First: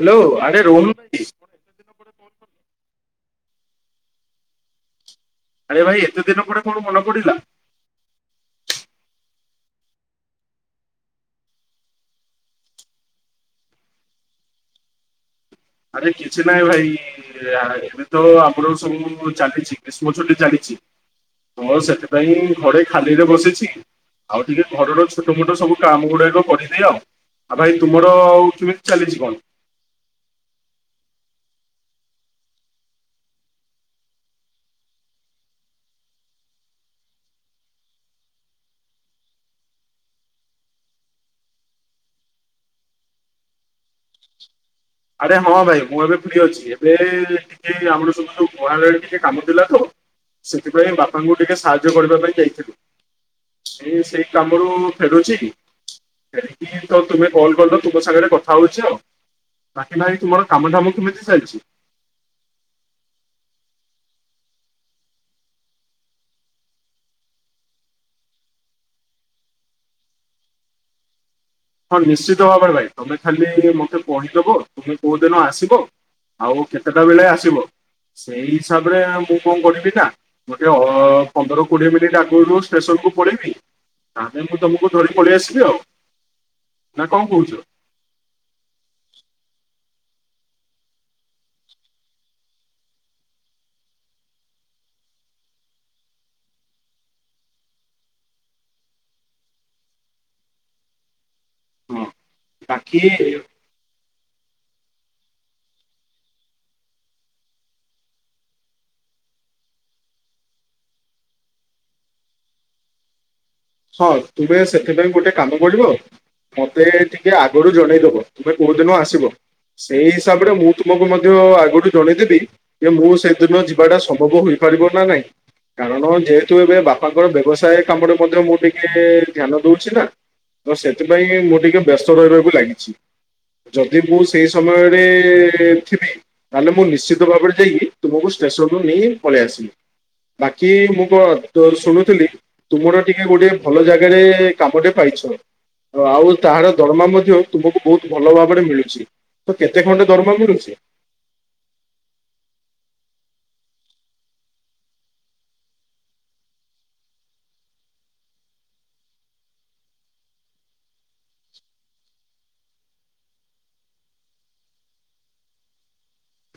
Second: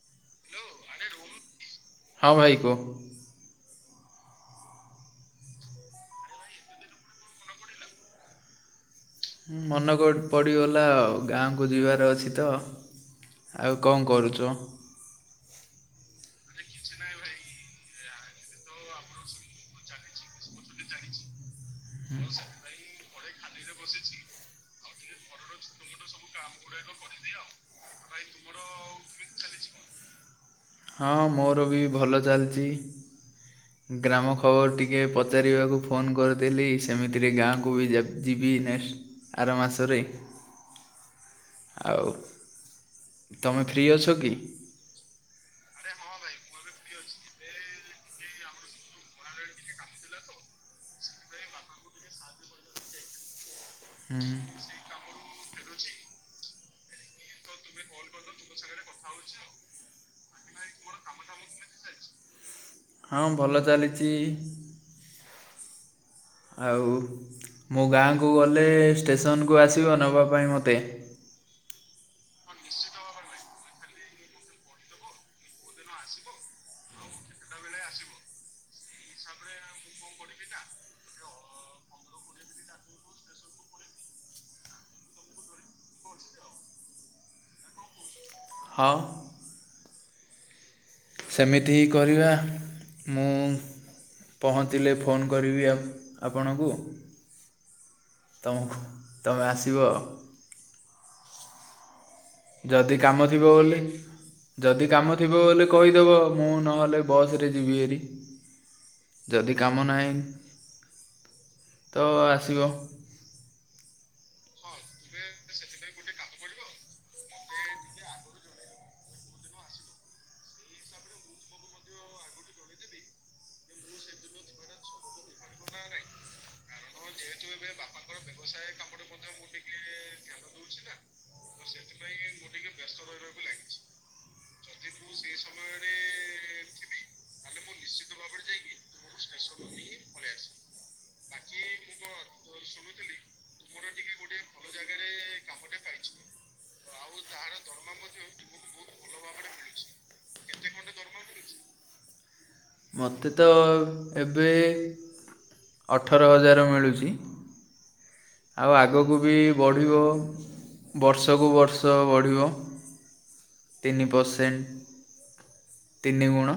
Hello ଆରେ ରୋହନ ଭାଇ ହଁ ଭାଇ କୁହ ଆରେ ଭାଇ ଏତେ ଦିନ ପରେ କଣ ମନେ ପଡିଲା? ମନେ କ ପଡ଼ିଗଲା ଆଉ ଗାଁକୁ ଯିବାର ଅଛି ତ। ଆଉ କଣ କରୁଚ? ଆରେ କିଛି ନାହିଁ ଭାଇ [unintelligible] ତ ଆମର ସବୁ ଚାଲିଛି ଗ୍ରୀଷ୍ମ ଛୁଟି ଚାଲିଛି ତ ସେଥିପାଇଁ ଘରେ ଖାଲିରେ ବସିଛି ଆଉ ଟିକେ ଘରର ଛୋଟମୋଟ ସବୁ କାମ ଗୁଡ଼ାକ କରିଦିଏ ଆଉ। ଆଉ ଭାଇ ତୁମର ଆଉ କେମିତି ଚାଲିଛି କଣ? ହଁ ମୋର ବି ଭଲ ଚାଲଚି। ଗ୍ରାମ ଖବର ଟିକେ ପଚାରିବାକୁ ଫୋନ କରିିଥିଲି ସେମିତିରେ ଗାଁକୁ ବି ଯା ଯିବି କି ନେକ୍ସଟ୍ ଆର ମାସରେ। ଆଉ ତମେ ଫ୍ରି ଅଛ କି? ଆରେ ହଁ ଭାଇ ମୁଁ ଏବେ ଫ୍ରି ଅଛି। ଫେରେ ଟିକେ ଆମର ସବୁ ସୁ ଗୁହାଳରେ ଟିକେ କାମ ଥିଲା ତ। ସେଥିପାଇଁ ବାପାଙ୍କୁ ଟିକେ ସାହାଯ୍ୟ କରିବା ପାଇଁ ଯାଇଥିଲୁ। ଏଇ ସେଇ ହୁଁ କାମରୁ ଫେରୁଛି କି ସେତକି ତ ତୁମେ କଲ ତୁମ ସାଙ୍ଗରେ କଥା ହଉଛି ଆଉ, ପାଟି ନାହିଁ ତୁମର କାମ ଦାମ କେମିତି ଚାଲିଛି? ଚାଲିଚି ଆଉ ମୁଁ ଗାଁକୁ ଗଲେ ଷ୍ଟେସନକୁ ଆସିବ ନବା ପାଇଁ ମୋତେ। [inaudible] ହଁ ନିଶ୍ଚିତ ଭାବରେ ଭାଇ ତମେ ଖାଲି ମତେ କହିଦବ ତୁମେ କୋଉ ଦିନ ଆସିବ। ଆଉ କେତେଟା ବେଳେ ଆସିବ। ସେଇ ହିସାବରେ ମୁଁ କଣ କରିବି ନା ଗୋଟେ ଅ ପନ୍ଦର କୋଡିଏ ମିନିଟ୍ ଆଗୁରୁ ଷ୍ଟେସନ କୁ ପଳେଇବି ତାହେଲେ ତମୁକୁ ଧରି ପଳେଇ ଆସିବି ଆଉ। ନା କଣ କହୁଛ? ହଁ। ସେମିତି ହିଁ କରିବା ମୁଁ ପହଞ୍ଚିଲେ ଫୋନ୍ କରିବି ଆପ ଆପଣଙ୍କୁ। ତମୁକୁ ତମେ ଆସିବ। ହଁ। ଯଦି କାମ ବାକି ଥିବ ବୋଲି ଯଦି କାମ ଥିବ ବୋଲି କହିଦେବ, ମୁଁ ନହେଲେ ବସରେ ଯିବି ହେରି। ଯଦି କାମ ନାହିଁ, ତ ଆସିବ। ହଁ ତୁମେ ସେଥିପାଇଁ ଗୋଟେ କାମ କରିବ ମତେ ଟିକେ ଆଗୁରୁ ଜଣେଇଦବ ତୁମେ କୋଉ ଦିନ ଆସିବ। ସେଇ ହିସାବରେ ମୁଁ ତୁମକୁ ମଧ୍ୟ ଆଗୁରୁ ଜଣେଇଦେବି, ଯେ ମୁଁ ସେଦିନ ଯିବାଟା ସମ୍ଭବ ହୁଏନି। ପାରିବ ନା ନାଇଁ କାରଣ ଯେହେତୁ ଏବେ ବାପାଙ୍କର ବ୍ୟବସାୟେ କାମରେ ମଧ୍ୟ ଟିକେ ଧ୍ୟାନ ଦଉଛି ନା, ତ ସେଥିପାଇଁ ମୁଁ ଟିକେ ବ୍ୟସ୍ତ ରହି ରହିବାକୁ ଲାଗିଛି। ଯଦି ମୁଁ ସେଇ ସମୟରେ ଥିବି, ତାହେଲେ ମୁଁ ନିଶ୍ଚିତ ଭାବରେ ଯାଇକି ତୁମକୁ ଷ ଷ୍ଟେସନ ରୁ ନେଇ ପଳେଇ ଆସିବି। ବାକି ମୁଁ କଣ ତ ଶୁଣୁଥିଲି ତୁମର ଟିକେ ଗୋଟିଏ ଭଲ ଜାଗାରେ କାମଟେ ପାଇଛ। ଆଉ ତାହାର ଦରମା ମଧ୍ୟ ତୁମକୁ ବହୁତ ଭଲ ଭାବରେ ମିଳୁଛି ତ କେତେ ଖଣ୍ଡେ ଦରମା ମିଳୁଛି? ମତେ ତ ଏବେ ଅଠର ହଜାର ମିଳୁଚି। ଆଉ ଆଗକୁ ବି ବଢ଼ିବ ବର୍ଷକୁ ବର୍ଷ ବଢ଼ିବ। ତିନି ପରସେଣ୍ଟ ତିନି ଗୁଣ।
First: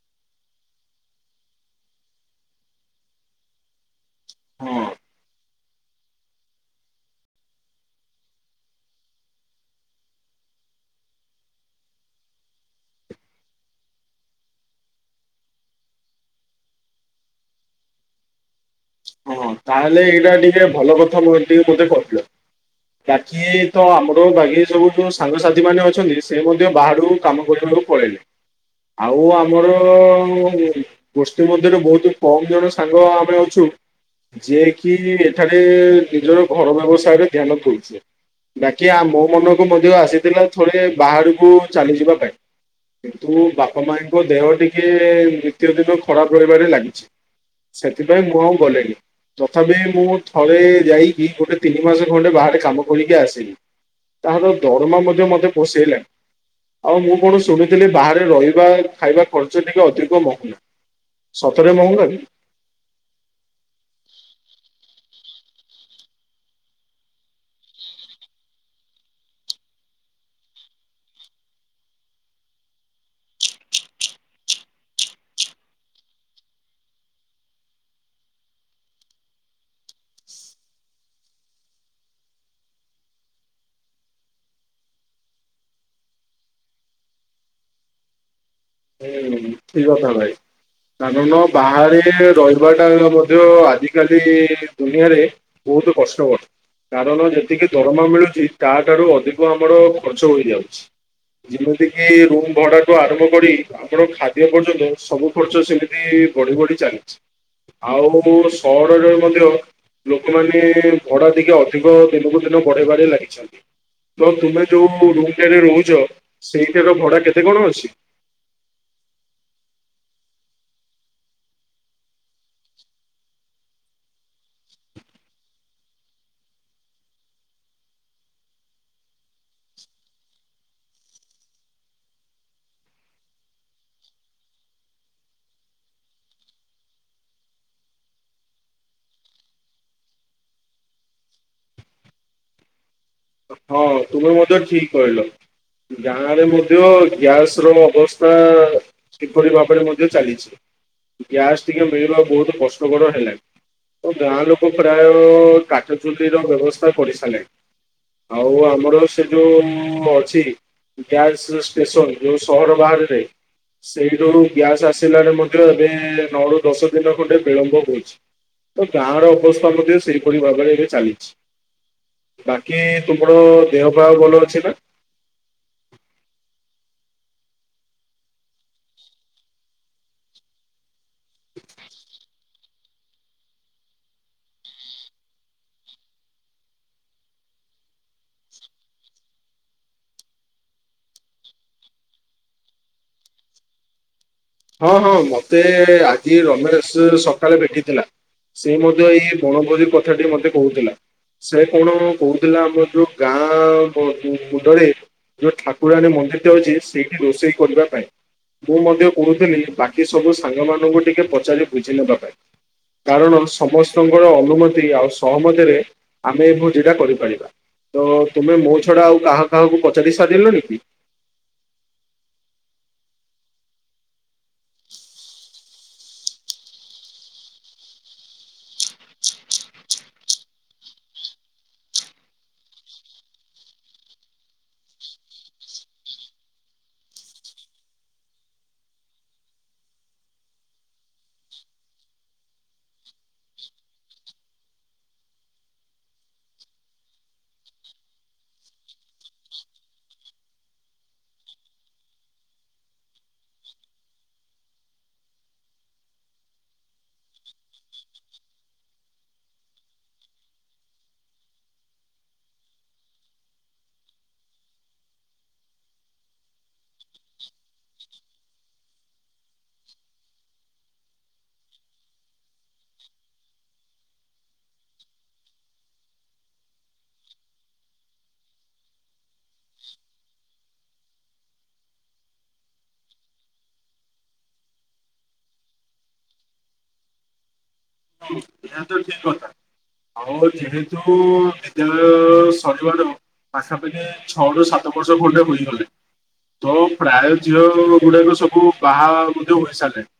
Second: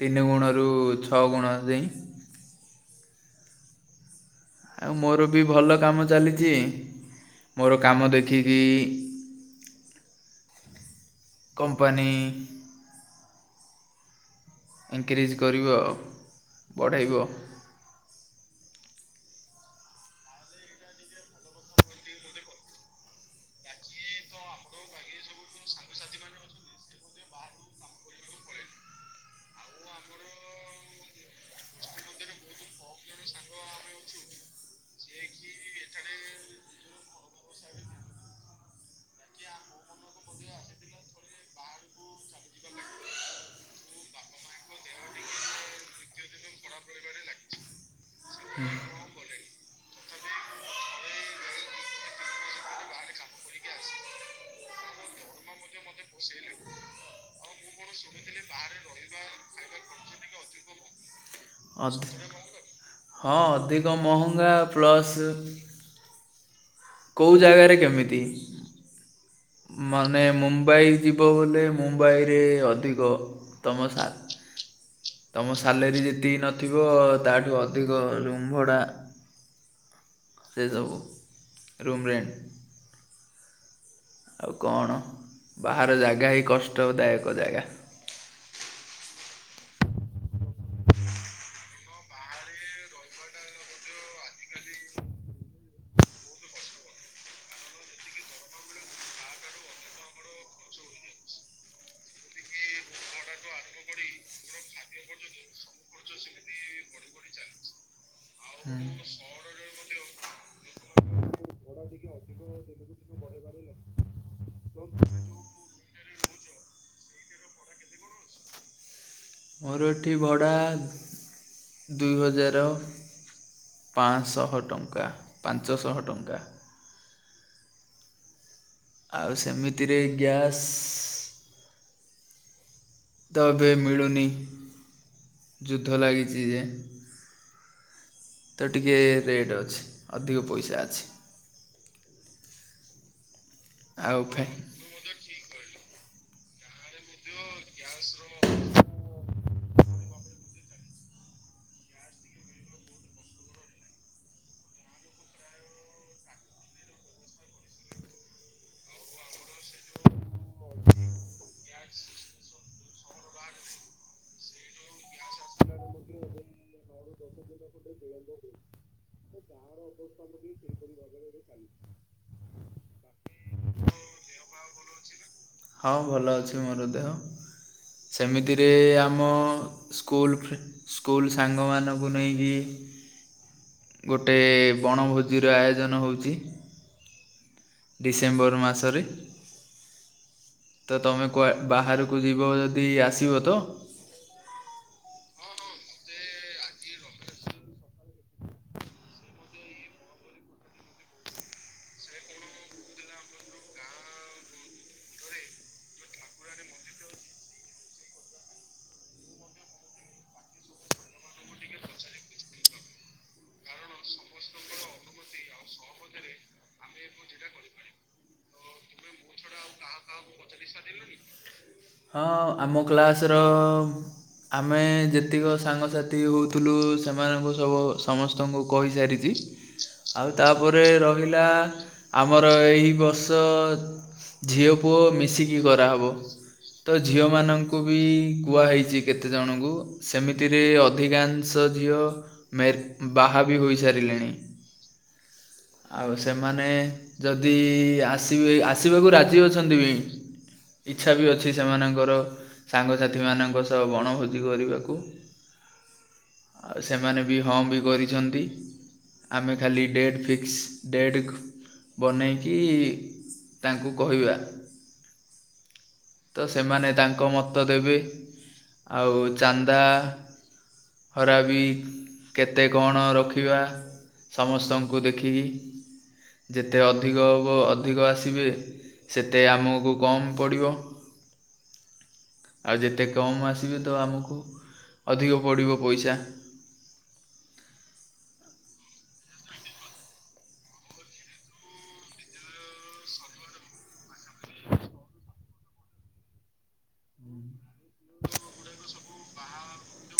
ତିନି ଗୁଣରୁ ଛଅ ଗୁଣ ଦେଇ। ହଁ ଆଉ ମୋର ବି ଭଲ କାମ ଚାଲିଛି ମୋର କାମ ଦେଖିକି କମ୍ପାନୀ ଇନକ୍ରିଜ କରିବ ଆ ବଢ଼େଇବ। ହଁ ତାହେଲେ ଏଇଟା ଟିକେ ଭଲ କଥା ଟିକେ ମତେ କହିଲ। ବାକି ତ ଆମର ବାକି ସବୁ ଯୋଉ ସାଙ୍ଗସାଥି ମାନେ ଅଛନ୍ତି ସେ ମଧ୍ୟ ବାହାରକୁ କାମ କରିବାକୁ କୁ ପଲେଇଲେ। ଆଉ ଆମର ଗୋଷ୍ଠୀ ମଧ୍ୟରେ ବହୁତ କମ ଜଣ ସାଙ୍ଗ ଆମେ ଅଛୁ ଯିଏ କିି ଏଠାରେ ନିଜର ଘର ବ୍ୟବସାୟର ଧ୍ୟାନ ଦଉଛୁ। ବାକି ଆମ ମନକୁ ମଧ୍ୟ ଆସିଥିଲା ଥରେ ବାହାରକୁ ଚାଲିଯିବା ପାଇଁ। କିନ୍ତୁ ବାପା ମାଙ୍କ ଦେହ ଟିକେ ନିତ୍ୟ ଦିନ ଖରାପ ରହିବାରେ ଲାଗିଛି। ସେଥିପାଇଁ ମୁଁ ଆଉ ଗଲିଣିି। ତଥାପି ମୁଁ ଥରେ ଯାଇକି ଗୋଟେ ତିି ମାସ ଖଣ୍ଡେ ବାହରେ କାମ କରିକି ଆସିଲି। ତାହାର ଦରମା ମଧ୍ୟ ମତେ ପୋଷେଇଲାନି। ଆଉ ମୁଁ କଣ ଶୁଣିଥିଲି ବାହାରେ ରହିବା ଖାଇବା ଖର୍ଚ୍ଚ ଟିକେ ଅଧିକ ମହଙ୍ଗା। ସତରେ ଅଧ ମହଙ୍ଗା ନୁହଁ? ହଁ ଅଧିକ ମହଙ୍ଗା ପ୍ଲସ୍ କୋଉ ଜାଗାରେ କେମିତି? ମାନେ ମୁମ୍ବାଇ ଯିବ ବୋଲେ ମୁମ୍ବାଇରେ ଅଧିକ ତମ ସା ତମ ସାଲେରୀ ଯେତିକି ନଥିବ ତାଠୁ ଅଧିକ ରୁମ୍ ଭଡ଼ା। ସେ ସବୁ ରୁମରେଣ୍ଟ। ଆଉ କଣ ବାହାର ଜାଗା ହିଁ କଷ୍ଟଦାୟକ ଜାଗା। ହୁଁ ଠିକ୍ କଥା ଭାଇ। କାରଣ ବାହାରେ ରହିବାଟା ମଧ୍ୟ ଆଜିକାଲି ଦୁନିଆରେ ବୋ ବହୁତ କଷ୍ଟକ କାରଣ ଯେତିକି ଦରମା ମିଳୁଛି ତା ଠାରୁ ଅଧିକ ଆମର ଖର୍ଚ୍ଚ ହୋଇଯାଉଛି। ଯେମିତି କିି ରୁମ ଭଡାଠୁ ଆରମ୍ଭ କରି। ଆପଣ ଖାଦ୍ୟ ପର୍ଯ୍ୟନ୍ତ ସବୁ ଖର୍ଚ୍ଚ ସେମିତି ବଢି ବଢି ଚାଲିଛି। ଆଉ ସହରରେ ମଧ୍ୟ ଲୋକମାନେ ଭଡା ଟିକେ ଅଧିକ ଦିନକୁ ଦିନ ବଢେଇବାରେ ଲାଗିଛନ୍ତି। ତ ତୁମେ ଯୋଉ ରୁମ ଟାରେ ରହୁଛ, ସେଇଠାର ଭଡା କେତେ କଣ ଅଛି? ସେଇଠି ଭଡ଼ା ଦୁଇ ହଜାର। ପାଁଶହ ଟଙ୍କା ପାଞ୍ଚଶହ ଟଙ୍କା। ଆଉ ସେମିତିରେ ଗ୍ୟାସ୍ ତ ଏବେ ମିଳୁନି ଯୁଦ୍ଧ ଲାଗିଛି ଯେ। ତ ଟିକେ ରେଟ୍ ଅଛି ଅଧିକ ପଇସା ଅଛି। ହଁ ଆଉ ତୁମେ ଫେ ମଧ୍ୟ ଠିକ କହିଲ। ଗାଁରେ ମଧ୍ୟ ଗ୍ୟାସ ର ଅବସ୍ଥା ସେପରି ଭାବରେ ମଧ୍ୟ ଚାଲିଛି ଗ୍ୟାସ୍ ଟିକେ ମିଳିବା ବହୁତ କଷ୍ଟକର ହେଲାଣି। ତ ଗାଁ ଲୋକ ପ୍ରାୟ କାଠ ଚୁଲିର ବ୍ୟବସ୍ଥା କରିସାରିଲେଣି। ଆଉ ଆମର ସେ ଯୋଉ ଅଛି। ଗ୍ୟାସ ଷ୍ଟେସନ ଯୋଉ ସହର ବାହାରେ ସେଇଠୁ ଗ୍ୟାସ ଆସିଲାରେ ମଧ୍ୟ ଏବେ ନଅରୁ ଦଶ ଦିନ ଖଣ୍ଡେ ବିଳମ୍ବ ହୋଇଛି। ତ ଗାଁ ର ଅବସ୍ଥା ମଧ୍ୟ ସେପରି ଭାବରେ ଏବେ ଚାଲିଛି ବା କି ତୁମର ଦେହପାଆ ଭଲ ଅଛି ନା। ହଁ ଭଲ ଅଛି ମୋର ଦେହ। ସେମିତିରେ ଆମ ସ୍କୁଲ ସ୍କୁଲ ସାଙ୍ଗମାନଙ୍କୁ ନେଇକି ଗୋଟେ ବଣଭୋଜିର ଆୟୋଜନ ହଉଛି। ଡିସେମ୍ବର ମାସରେ। ତ ତମେ କୁଆ ବାହାରକୁ ଯିବ ଯଦି ଆସିବ ତ? ହଁ ହଁ ମତେ ଆଜି ରମେଶ୍ ସକାଳେ ଭେଟିଥିଲା। ସେ ମଧ୍ୟ ଏଇ ବଣଭୋଜି କଥାଟି ମତେ କହୁଥିଲା। ସେ କଣ କହୁଥିଲା ଆମର ଯୋଉ ଗାଁ ମୁଣ୍ଡରେ ଯୋଉ ଠାକୁରାଣୀ ମନ୍ଦିର୍ ଟେ ଅଛି ସେଇଠି ରୋଷେଇ କରିବା ପାଇଁ ମୁଁ ମଧ୍ୟ କୁହୁଥିଲି ବାକି ସବୁ ସାଙ୍ଗମାନଙ୍କୁ ଟିକେ ପଚାରି ବୁଝି ନେବା ପାଇଁ। କାରଣ ସମସ୍ତଙ୍କର ଅନୁମତି ଆଉ ସହମତିରେ ଆମେ ଏ ଭୋଜି ଟା କରିପାରିବା ତ ତୁମେ ମୋ ଛଡା ଆଉ କାହା କାହାକୁ ପଚାରି ସାରିଲଣି କି? ହଁ ଆମ କ୍ଲାସ୍ ର ଆମେ ଯେତିକ ସାଙ୍ଗସାଥି ହଉଥିଲୁ ସେମାନଙ୍କୁ ସବୁ ସମସ୍ତଙ୍କୁ କହିସାରିଛି। ଆଉ ତାପରେ ରହିଲା ଆମର ଏଇ ବର୍ଷ ଝିଅ ପୁଅ ମିଶିକି କରାହେବ ତ ଝିଅ ମାନଙ୍କୁ ବି କୁହା ହେଇଛି କେତେ ଜଣଙ୍କୁ ସେମିତିରେ ଅଧିକାଂଶ ଝିଅ ମେ ବାହା ବି ହୋଇସାରିଲେଣି। ଆଉ ସେମାନେ ଯଦି ଆସିବେ ଆସିବାକୁ ରାଜି ଅଛନ୍ତି ବି। ଇଚ୍ଛା ବି ଅଛି ସେମାନ ଙ୍କର ସାଙ୍ଗ ସାଥୀ ମାନ ଙ୍କ ସହ ବଣ ଭୋଜି କରିବାକୁ। ସେମାନେ ବି ହଁ ବି କରିଚନ୍ତି। ଆମେ ଖାଲି ଡେଟ୍ ଫିକ୍ସ୍ ଡେଟ୍ ବନେଇକି ତାଙ୍କୁ କହିବା। ସେମାନେ ତାଙ୍କ ମତ ଦେବେ ଆଉ ଚାନ୍ଦା [unintelligible] ବି କେତେ କଣ ରଖିବା। ସମସ୍ତଙ୍କୁ ଦେଖିକି। ଯେତେ ଅଧିକ ହେବ ଅଧିକ ଆସିବେ ସେତେ ଆମକୁ କମ୍ ପଡ଼ିବ। [inaudible] ଆଉ ଯେତେ କମ୍ ଆସିବେ ତ ଆମକୁ ଅଧିକ ପଡ଼ିବ ପଇସା। [inaudible] ଏହା ତ ଠିକ୍ କଥା। ଆଉ ଯେହେତୁ ବିଦ୍ୟାଳୟ ସରିବାର ପାଖାପାଖି ଛଅ ରୁ ସାତ ବର୍ଷ ଖଣ୍ଡେ ହୋଇଗଲାଣି ତ ପ୍ରାୟ ଝିଅ ଗୁଡ଼ାକ ସବୁ ବାହା ମଧ୍ୟ ହୋଇସାରିଲେଣି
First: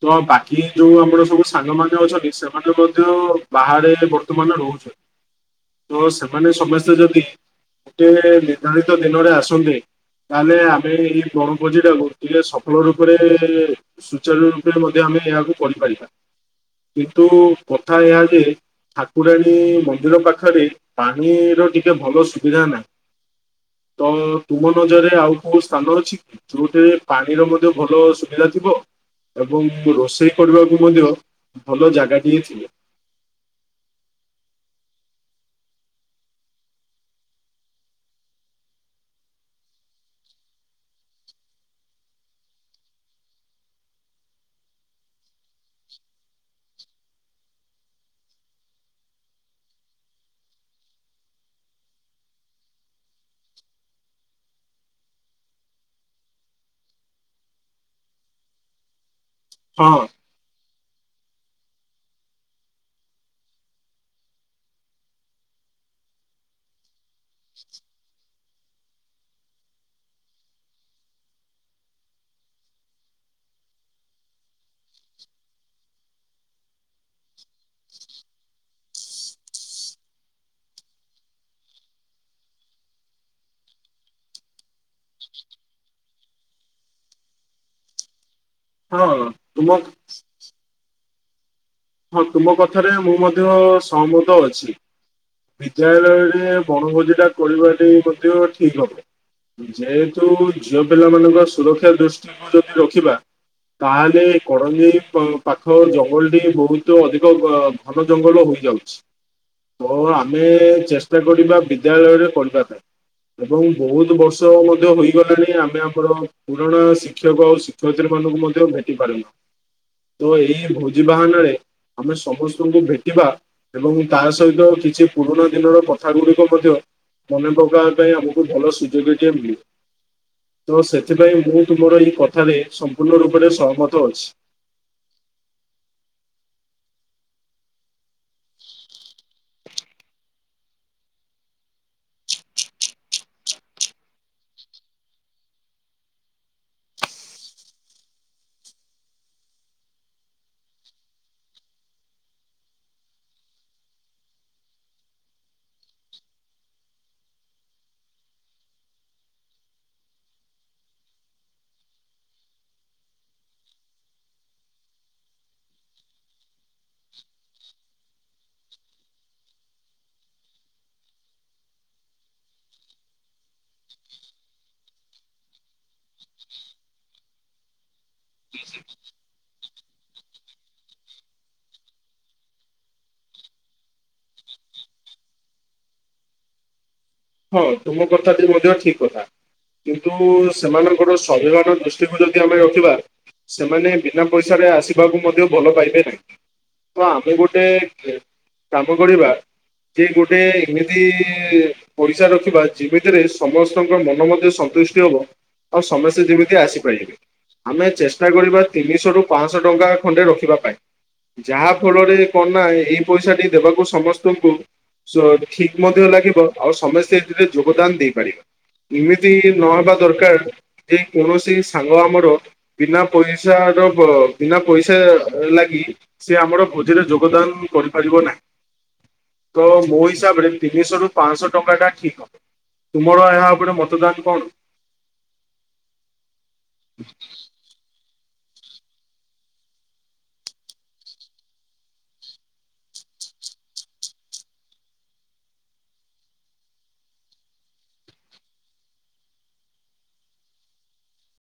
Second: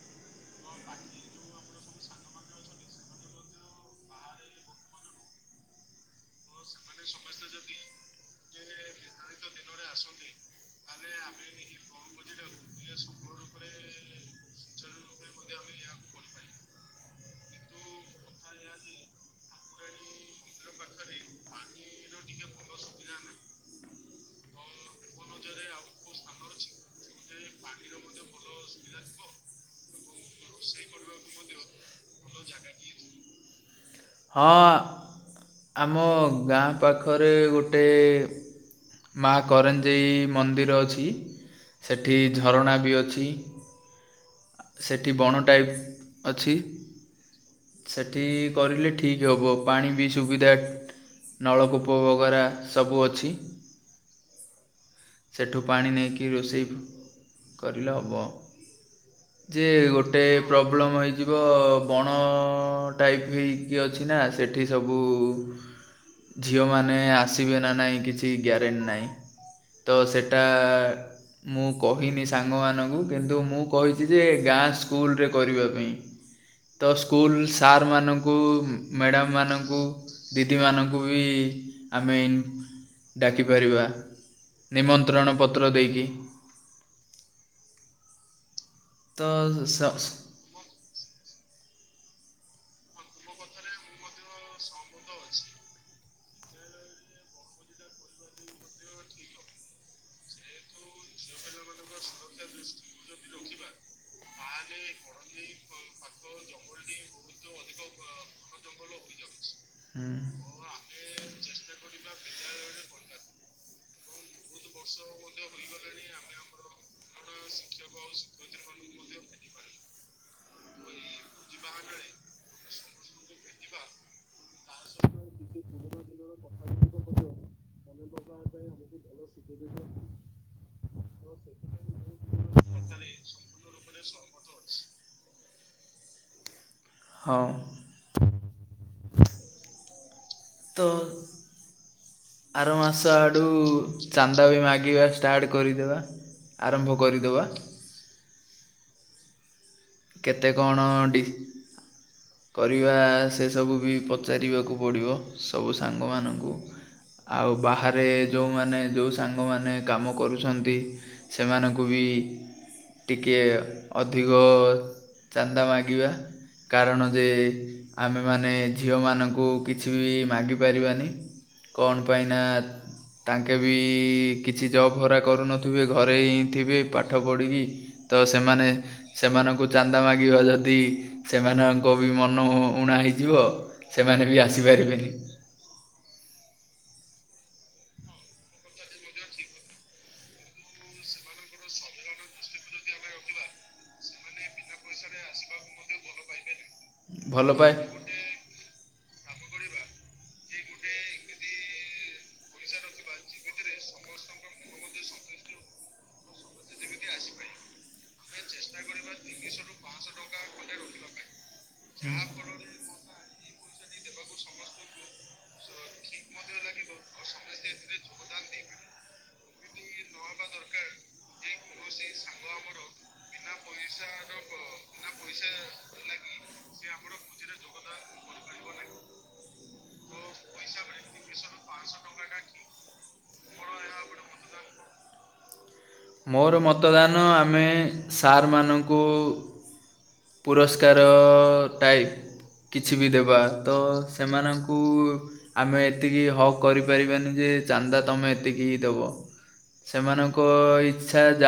ତ ବାକି ଯୋଉ ଆମର ସବୁ ସାଙ୍ଗ ମା ଅଛନ୍ତି ସେମାନେ ମଧ୍ୟ ବାହାରେ ବର୍ତ୍ତମାନ ରହୁ ତ ସେମାନେ ସମସ୍ତେ ଯଦି ଗୋଟେ ନିର୍ଦ୍ଧାରିତ ଦିନରେ ଆସନ୍ତେ। ତାହେଲେ ଆମେ ଏଇ ବଣଭୋଜି ଟାକୁ ଟିକେ ସଫଳ ରୂପରେ ସୁଚାରୁ ରୂପରେ ମଧ୍ୟ ଆ ଆମେ ଏହାକୁ କରିପାରିବା। କିନ୍ତୁ କଥା ଏହା ଯେ ଠାକୁରାଣୀ ମନ୍ଦିର ପାଖରେ ପାଣିର ଟିକେ ଭଲ ସୁବିଧା ନାହିଁ। [unintelligible] ତ ତୁମ ନଜରରେ ଆଉ କୋଉ ସ୍ଥାନ ଅଛି କି ଯୋଉଠାରେ ପାଣିର ମଧ୍ୟ ଭଲ ସୁବିଧା ଥିବ। ଏବଂ ରୋଷେଇ କରିବାକୁ ମଧ୍ୟ ଭଲ ଜାଗାଟିଏ ଥି ହଁ ଆମ ଗାଁ ପାଖରେ ଗୋଟେ ମା କରଞ୍ଜେଇ ମନ୍ଦିର ଅଛି। ସେଠି ଝରଣା ବି ଅଛି। ସେଠି ବଣ ଟାଇପ୍ ଅଛି। ସେଠି କରିଲେ ଠିକ୍ ହେବ ପାଣି ବି ସୁବିଧା। ନଳକୂପ ବଗରା ସବୁ ଅଛି। ସେଠୁ ପାଣି ନେଇକି ରୋଷେଇ କରିଲେ ହବ। ଯେ ହଁ ଗୋଟେ ପ୍ରବ ପ୍ରୋବ୍ଲେମ୍ ହେଇଯିବ, ବଣ ଟାଇପ୍ ହେଇକି ଅଛି ନା ସେଠି ସବୁ ଝିଅମାନେ ଆସିବେ ନା ନାହିଁ କିଛି ଗ୍ୟାରେଣ୍ଟ ନାହିଁ। ତ ସେଟା ମୁଁ କହିନି ସାଙ୍ଗମାନଙ୍କୁ କିନ୍ତୁ ମୁଁ କହିଛି ଯେ ଗାଁ ସ୍କୁଲରେ କରିବା ପାଇଁ। ତ ସ୍କୁଲ ସାର୍ ମାନଙ୍କୁ ମ୍ୟାଡ଼ାମମାନଙ୍କୁ ଦିଦିମାନଙ୍କୁ ବି ଆମେ ଇନ୍ ଡ଼ାକିପାରିବା। ନିମନ୍ତ୍ରଣ ପତ୍ର ଦେଇକି। ହଁ ତ ତୁମ ହଁ ତୁମ କଥାରେ ମୁଁ ମଧ୍ୟ ସହମତ ଅଛି। ବିଦ୍ୟାଳୟରେ ବଣଭୋଜି ଟା କରିବା ଟି ମଧ୍ୟ ଠିକ ହବ। ଯେହେତୁ ଝିଅପିଲାମାନଙ୍କ ସୁରକ୍ଷା ଦୃଷ୍ଟିକୁ ଯଦି ରଖିବା ତାହେଲେ କରଡେଇ ପ-ପାଖ ଜଙ୍ଗଲ ଟି ବହୁତ ତ ଅଧିକ ବା ଘନ ଜଙ୍ଗଲ ହୋଇଯାଉଛି। ତ ଆମେ ଚେଷ୍ଟା କରିବା ବିଦ୍ୟାଳୟରେ କରିବା ପାଇଁ ଏବଂ ବହୁତ ବର୍ଷ ମଧ୍ୟ ହୋଇଗଲାଣି ଆମେ ଆମର ପୁରୁଣା ଶିକ୍ଷକ ଆଉ ଶିକ୍ଷୟତ୍ରୀ ମାନଙ୍କୁ ମଧ୍ୟ ଭେଟି ପାରୁନୁ। [inaudible] ତ ଏଇ ଭୋଜି ବାହାନାରେ ଆମେ ସମସ୍ତଙ୍କୁ ଭେଟିବା ଏବଂ ତାସ ସହିତ କିଛି ପୁରୁଣା ଦିନର କଥା ଗୁଡିକ ମଧ୍ୟ ମନେ ପକାଇବାପାଇଁ ଆମକୁ ଭଲ ସୁଯୋଗ ଟିଏ ମିଳିବ। ତ ସେଥିପାଇଁ ମୁଁ ତୁମର ଏଇ କଥାରେ ସମ୍ପୂର୍ଣ୍ଣ ରୂପରେ ସହମତ ଅଛି। ହଉ। ତ ଆର ମାସ ଆଡ଼ୁ ଚାନ୍ଦା ବି ମାଗିବା ଷ୍ଟାର୍ଟ କରିଦେବା। ଆରମ୍ଭ କରିଦେବା। କେତେ କଣ ଡି କରିବା ସେସବୁ ବି ପଚାରିବାକୁ ପଡ଼ିବ, ସବୁ ସାଙ୍ଗମାନଙ୍କୁ। ଆଉ ବାହାରେ ଯେଉଁମାନେ ଯେଉଁ ସାଙ୍ଗମାନେ କାମ କରୁଛନ୍ତି ସେମାନଙ୍କୁ ବି ବି ଟିକିଏ ଅଧିକ ଚାନ୍ଦା ମାଗିବା। କାରଣ ଯେ ଆମେମାନେ ଝିଅମାନଙ୍କୁ କିଛି ବି ମାଗିପାରିବାନି। କଣ ପାଇ ନା ତାଙ୍କେ ବି କିଛି ଜବ୍ ହରା କରୁନଥିବେ, ଘରେ ହିଁ ଥିବେ ପାଠ ପଢ଼ିକି। ତ ସେମାନେ ସେମାନଙ୍କୁ ଚାନ୍ଦା ମାଗିବ ଯଦି ସେମାନଙ୍କ ବି ମନ ଉଣା ହେଇଯିବ ସେମାନେ ବି ଆସି ପା ପାରିବେନି। ହଁ ତୁମ କଥା ଟି ମଧ୍ୟ ଠିକ କଥା। କିନ୍ତୁ ସେମାନଙ୍କର ସ୍ୱାଭିମାନ ଦୃଷ୍ଟିକୁ ଯଦି ଆମେ ରଖିବା। ସେମାନେ ବିନା ପଇସା ରେ ଆସିବାକୁ ମଧ୍ୟ ଭଲ ପାଇବେ ନାହିଁ। ତ ଆମେ ଭଲ ଗୋଟେ ପାଏ କ-କାମ କରିବା। ଯେ ଗୋଟେ ଏମିତି ପଇସା ରଖିବା ଯେମିତିରେ ସମସ୍ତଙ୍କ ମନ ମଧ୍ୟ ସନ୍ତୁଷ୍ଟି ହେବ। ଆଉ ସମସ୍ତେ ଯେମିତି ଆସିପାରିବେ। ଆମେ ଚେଷ୍ଟା କରିବା ତିନିଶହ ରୁ ପାଞ୍ଚଶହ ଟଙ୍କା ଖଣ୍ଡେ ରଖିବା ପାଇଁ। ଯାହା ଫଳରେ କଣନା ଏଇ ପଇସା ଟି ଦେବାକୁ ସମସ୍ତଙ୍କୁ ସ-ଠିକ ମଧ୍ୟ ଲାଗିବ। ଆଉ ସମସ୍ତେ ଏଥିରେ ଯୋଗଦାନ ଦେଇପାରିବେ। ଏମିତି ନହବା ଦରକାର, ଯେ କୌଣସି ସାଙ୍ଗ ଆମର ବିନା ପଇସା ପଇସା ର ବ-ବିନା ପଇସା ଲାଗି ସେ ଆମର ଭୋଜିରେ ଯୋଗଦାନ କରିପାରିବ ନାହିଁ। [inaudible] ତ ମୋ ହିସାବରେ ତିନିଶରୁ ପାଆଁଶ ଟଙ୍କା ଟା ଠିକ ହବ। ତୁମର ଏହା ଉପରେ ମତଦାନ କଣ? ମୋର ମତଦାନ ଆମେ ସାର୍ ମାନଙ୍କୁ ପୁରସ୍କାର ଟାଇପ୍ କିଛି ବି ଦେବା, ତ ସେମାନଙ୍କୁ ଆମେ ଏତିକି ହକ୍ କରିପାରିବାନି ଯେ ଯେ ଚାନ୍ଦା ତମେ ଏତିକି ହି ଦବ। ସେମାନଙ୍କ ଇଛା ଯାହା